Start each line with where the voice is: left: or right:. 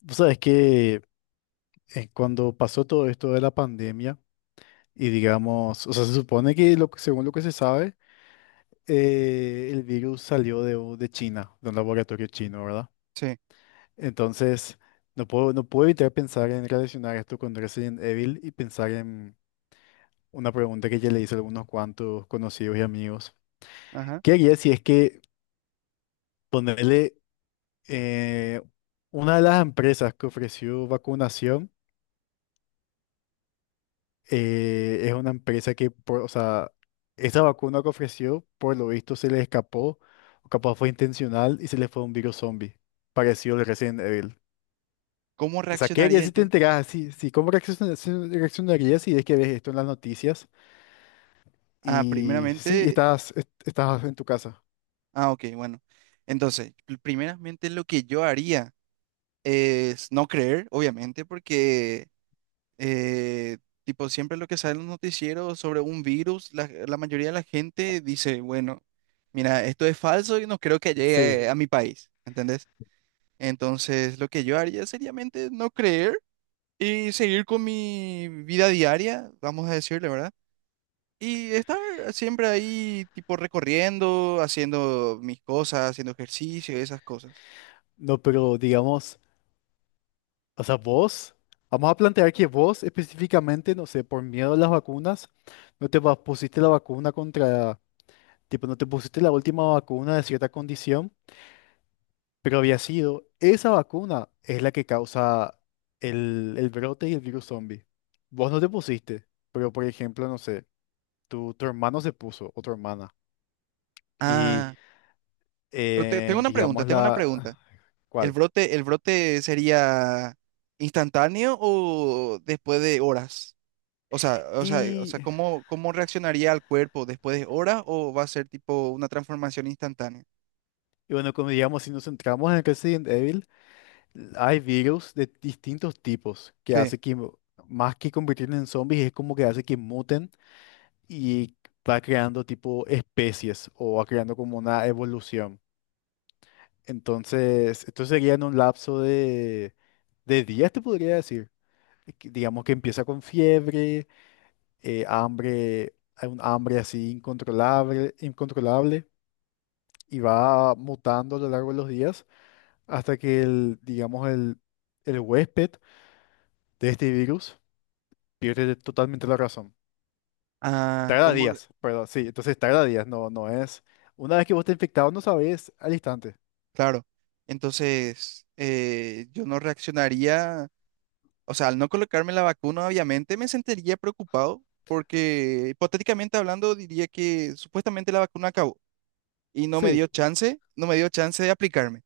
left: Vos sabés que cuando pasó todo esto de la pandemia, y digamos, o sea, se supone que según lo que se sabe, el virus salió de China, de un laboratorio chino, ¿verdad?
right: Sí,
left: Entonces, no puedo evitar pensar en relacionar esto con Resident Evil y pensar en una pregunta que ya le hice a algunos cuantos conocidos y amigos.
right: ajá.
left: ¿Qué haría si es que ponerle eh, una de las empresas que ofreció vacunación? Es una empresa o sea, esta vacuna que ofreció, por lo visto, se le escapó, o capaz fue intencional y se le fue un virus zombie, parecido al Resident Evil.
right: ¿Cómo
left: O sea, ¿qué
right: reaccionaría
left: harías si te
right: yo?
left: enteras así? Sí, ¿cómo reaccionarías si es que ves esto en las noticias?
right: Ah,
left: Y sí, y
right: primeramente,
left: estás en tu casa.
right: ah, ok, bueno. Entonces, primeramente lo que yo haría es no creer, obviamente, porque eh, tipo siempre lo que sale en los noticieros sobre un virus, la mayoría de la gente dice, bueno, mira, esto es falso y no creo que
left: Sí,
right: llegue a mi país, ¿entendés? Entonces, lo que yo haría seriamente no creer y seguir con mi vida diaria, vamos a decirle, ¿verdad? Y estar siempre ahí, tipo recorriendo, haciendo mis cosas, haciendo ejercicio, esas cosas.
left: no, pero digamos, o sea, vos, vamos a plantear que vos específicamente, no sé, por miedo a las vacunas, no te va- pusiste la vacuna contra. Tipo, no te pusiste la última vacuna de cierta condición, pero había sido. Esa vacuna es la que causa el brote y el virus zombie. Vos no te pusiste, pero por ejemplo, no sé, tu hermano se puso o tu hermana. Y
right: Ah, pero tengo una pregunta,
left: digamos
right: tengo una
left: la...
right: pregunta.
left: ¿Cuál?
right: El brote sería instantáneo o después de horas? O sea, o sea, o sea,
left: Y
right: ¿cómo, cómo reaccionaría el cuerpo después de horas o va a ser tipo una transformación instantánea?
left: y, bueno, como digamos, si nos centramos en Resident Evil, hay virus de distintos tipos que
right: Sí.
left: hace que, más que convertirse en zombies, es como que hace que muten y va creando tipo especies o va creando como una evolución. Entonces, esto sería en un lapso de días, te podría decir. Que digamos que empieza con fiebre, hambre, hay un hambre así incontrolable, incontrolable y va mutando a lo largo de los días hasta que el, el huésped de este virus pierde totalmente la razón.
right: Ah,
left: Tarda
right: ¿cómo?
left: días, perdón, sí, entonces tarda días, no, no es. Una vez que vos te infectado, no sabés al instante.
right: Claro. Entonces, yo no reaccionaría. O sea, al no colocarme la vacuna, obviamente me sentiría preocupado porque hipotéticamente hablando diría que supuestamente la vacuna acabó y no me
left: Sí,
right: dio chance, no me dio chance de aplicarme.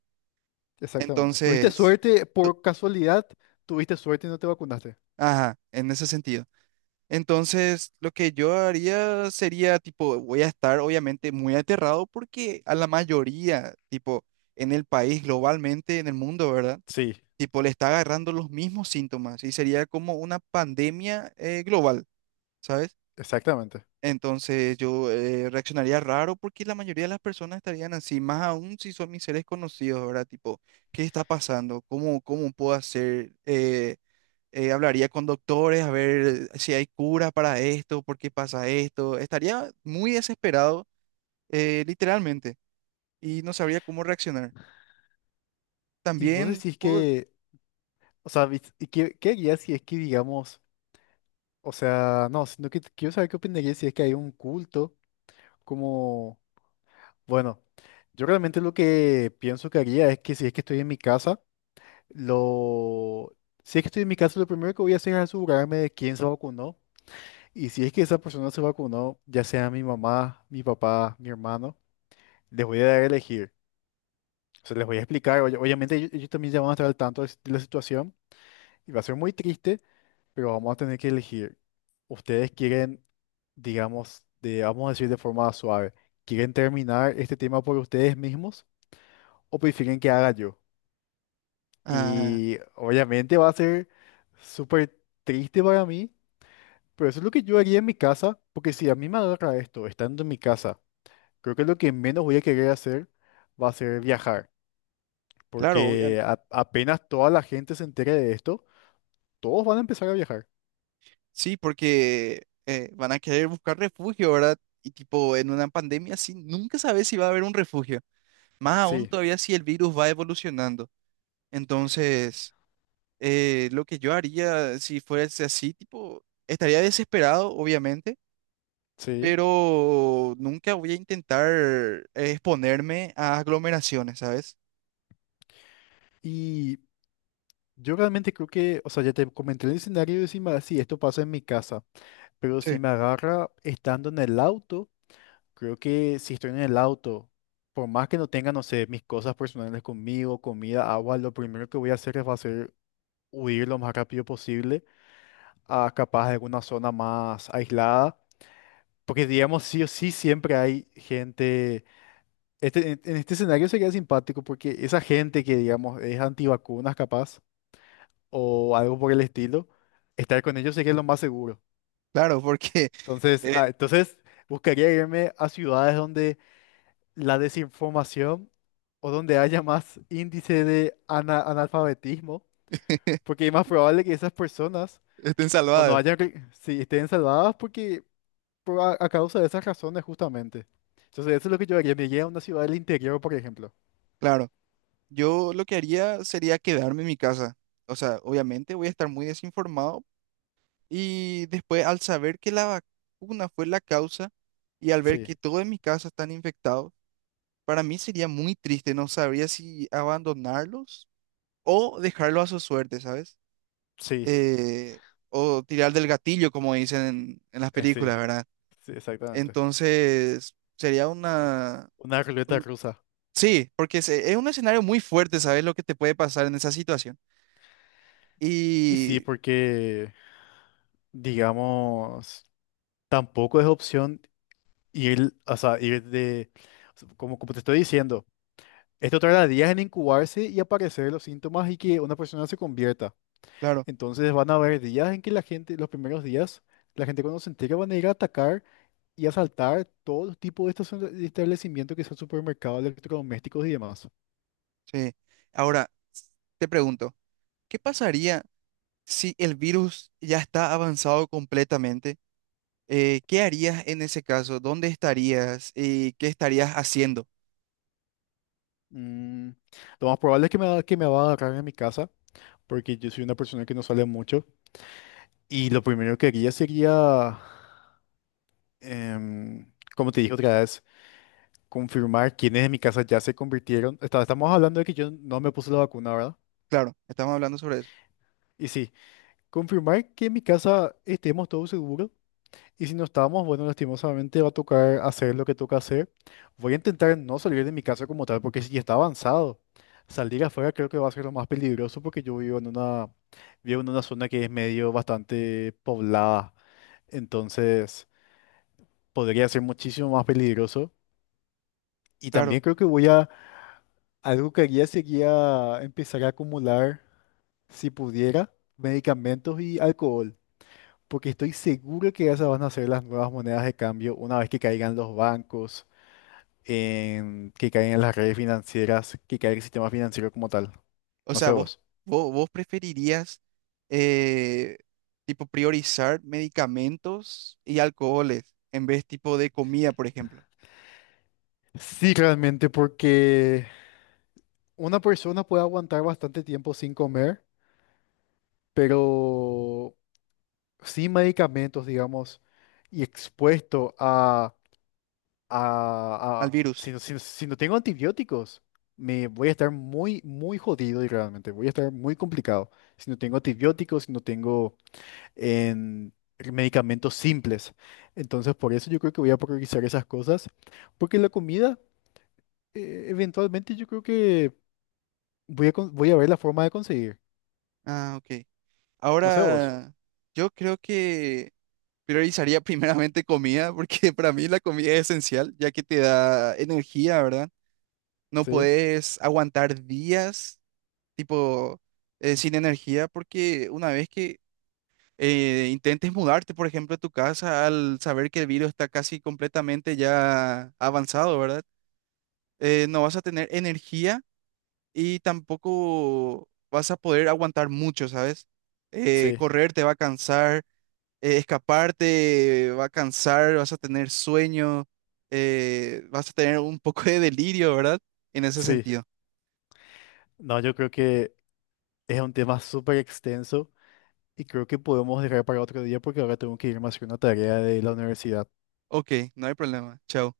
left: exactamente. ¿Tuviste
right: Entonces,
left: suerte
right: tú-
left: por casualidad? ¿Tuviste suerte y no te vacunaste?
right: ajá, en ese sentido. Entonces, lo que yo haría sería, tipo, voy a estar obviamente muy aterrado porque a la mayoría, tipo, en el país, globalmente, en el mundo, ¿verdad?
left: Sí,
right: Tipo, le está agarrando los mismos síntomas y sería como una pandemia global, ¿sabes?
left: exactamente.
right: Entonces yo reaccionaría raro porque la mayoría de las personas estarían así, más aún si son mis seres conocidos, ¿verdad? Tipo, ¿qué está pasando? ¿Cómo, cómo puedo hacer? Hablaría con doctores a ver si hay cura para esto, por qué pasa esto. Estaría muy desesperado, literalmente, y no sabría cómo reaccionar.
left: Y vos
right: También
left: decís
right: puedo...
left: que, o sea, vis- y ¿qué, qué harías si es que, digamos, o sea, no, sino que quiero saber qué opinarías si es que hay un culto como, bueno, yo realmente lo que pienso que haría es que si es que estoy en mi casa, lo... Si es que estoy en mi caso, lo primero que voy a hacer es asegurarme de quién se vacunó. Y si es que esa persona se vacunó, ya sea mi mamá, mi papá, mi hermano, les voy a dar a elegir. O sea, les voy a explicar. Oye, obviamente ellos también ya van a estar al tanto de de la situación y va a ser muy triste, pero vamos a tener que elegir. Ustedes quieren, digamos, de, vamos a decir de forma suave, ¿quieren terminar este tema por ustedes mismos o prefieren que haga yo?
right: Ah,
left: Y obviamente va a ser súper triste para mí, pero eso es lo que yo haría en mi casa, porque si a mí me agarra esto, estando en mi casa, creo que lo que menos voy a querer hacer va a ser viajar,
right: claro,
left: porque apenas toda la gente se entere de esto, todos van a empezar a viajar.
right: sí, porque van a querer buscar refugio, ¿verdad? Y tipo, en una pandemia así, nunca sabes si va a haber un refugio. Más aún
left: Sí,
right: todavía si el virus va evolucionando. Entonces, lo que yo haría si fuese así, tipo, estaría desesperado, obviamente,
left: sí.
right: pero nunca voy a intentar exponerme a aglomeraciones, ¿sabes?
left: Y yo realmente creo que, o sea, ya te comenté el escenario de si esto pasa en mi casa, pero
right: Sí.
left: si me agarra estando en el auto. Creo que si estoy en el auto, por más que no tenga, no sé, mis cosas personales conmigo, comida, agua, lo primero que voy a hacer es va a ser huir lo más rápido posible a capaz de alguna zona más aislada. Porque digamos, sí o sí siempre hay gente. Este, en este escenario sería simpático porque esa gente que, digamos, es antivacunas capaz o algo por el estilo, estar con ellos sería lo más seguro.
right: Claro, porque
left: Entonces,
right: eh,
left: ah, entonces buscaría irme a ciudades donde la desinformación o donde haya más índice de analfabetismo, porque es más probable que esas personas
right: estén
left: o no
right: salvadas.
left: hayan, re- sí, estén salvadas porque por a causa de esas razones justamente. Entonces eso es lo que yo haría, me iría a una ciudad del interior, por ejemplo.
right: Claro, yo lo que haría sería quedarme en mi casa. O sea, obviamente voy a estar muy desinformado y después al saber que la vacuna fue la causa y al ver
left: Sí,
right: que todos en mi casa están infectados, para mí sería muy triste, no sabría si abandonarlos o dejarlo a su suerte, ¿sabes?
left: sí,
right: Eh, o tirar del gatillo, como dicen en las
left: sí,
right: películas, ¿verdad?
left: sí, exactamente.
right: Entonces, sería
left: Ru-
right: una...
left: Una ruleta
right: un-
left: rusa.
right: Sí, porque es un escenario muy fuerte, ¿sabes? Lo que te puede pasar en esa situación.
left: Y sí,
right: Y,
left: porque, digamos, tampoco es opción ir, o sea, como, como te estoy diciendo. Esto tarda días en incubarse y aparecer los síntomas y que una persona se convierta.
right: claro,
left: Entonces van a haber días en que la gente, los primeros días, la gente cuando se entera van a ir a atacar y asaltar todos los tipos de de establecimientos que son supermercados, electrodomésticos y demás.
right: sí. Ahora, te pregunto, ¿qué pasaría si el virus ya está avanzado completamente? ¿Qué harías en ese caso? ¿Dónde estarías? ¿Y qué estarías haciendo?
left: Mm, lo más probable es que que me va a agarrar en mi casa, porque yo soy una persona que no sale mucho. Y lo primero que haría sería, como te dije otra vez, confirmar quiénes de mi casa ya se convirtieron. Estamos hablando de que yo no me puse la vacuna, ¿verdad?
right: Claro, estamos hablando sobre eso.
left: Y sí, confirmar que en mi casa estemos todos seguros. Y si no estamos, bueno, lastimosamente va a tocar hacer lo que toca hacer. Voy a intentar no salir de mi casa como tal, porque si ya está avanzado, salir afuera creo que va a ser lo más peligroso porque yo vivo en una zona que es medio bastante poblada. Entonces, podría ser muchísimo más peligroso. Y
right: Claro.
left: también creo que algo que haría sería empezar a acumular, si pudiera, medicamentos y alcohol. Porque estoy seguro que esas van a ser las nuevas monedas de cambio una vez que caigan los bancos, que caigan las redes financieras, que caiga el sistema financiero como tal.
right: O
left: No sé
right: sea,
left: vos.
right: vos preferirías eh, tipo priorizar medicamentos y alcoholes en vez tipo de comida, por ejemplo,
left: Sí, realmente, porque una persona puede aguantar bastante tiempo sin comer, pero sin medicamentos, digamos, y expuesto a a-
right: al
left: a- si,
right: virus.
left: si no tengo antibióticos, me voy a estar muy, muy jodido y realmente voy a estar muy complicado. Si no tengo antibióticos, si no tengo en, medicamentos simples. Entonces, por eso yo creo que voy a priorizar esas cosas, porque la comida, eventualmente yo creo que voy a ver la forma de conseguir.
right: Ah, ok.
left: No sé vos.
right: Ahora, yo creo que priorizaría primeramente comida, porque para mí la comida es esencial, ya que te da energía, ¿verdad? No
left: Sí,
right: puedes aguantar días tipo, sin energía, porque una vez que intentes mudarte, por ejemplo, a tu casa, al saber que el virus está casi completamente ya avanzado, ¿verdad? No vas a tener energía y tampoco vas a poder aguantar mucho, ¿sabes?
left: sí,
right: Correr te va a cansar, escaparte va a cansar, vas a tener sueño, vas a tener un poco de delirio, ¿verdad? En ese
left: sí.
right: sentido.
left: No, yo creo que es un tema súper extenso y creo que podemos dejar para otro día porque ahora tengo que irme a hacer una tarea de la universidad.
right: Ok, no hay problema. Chao.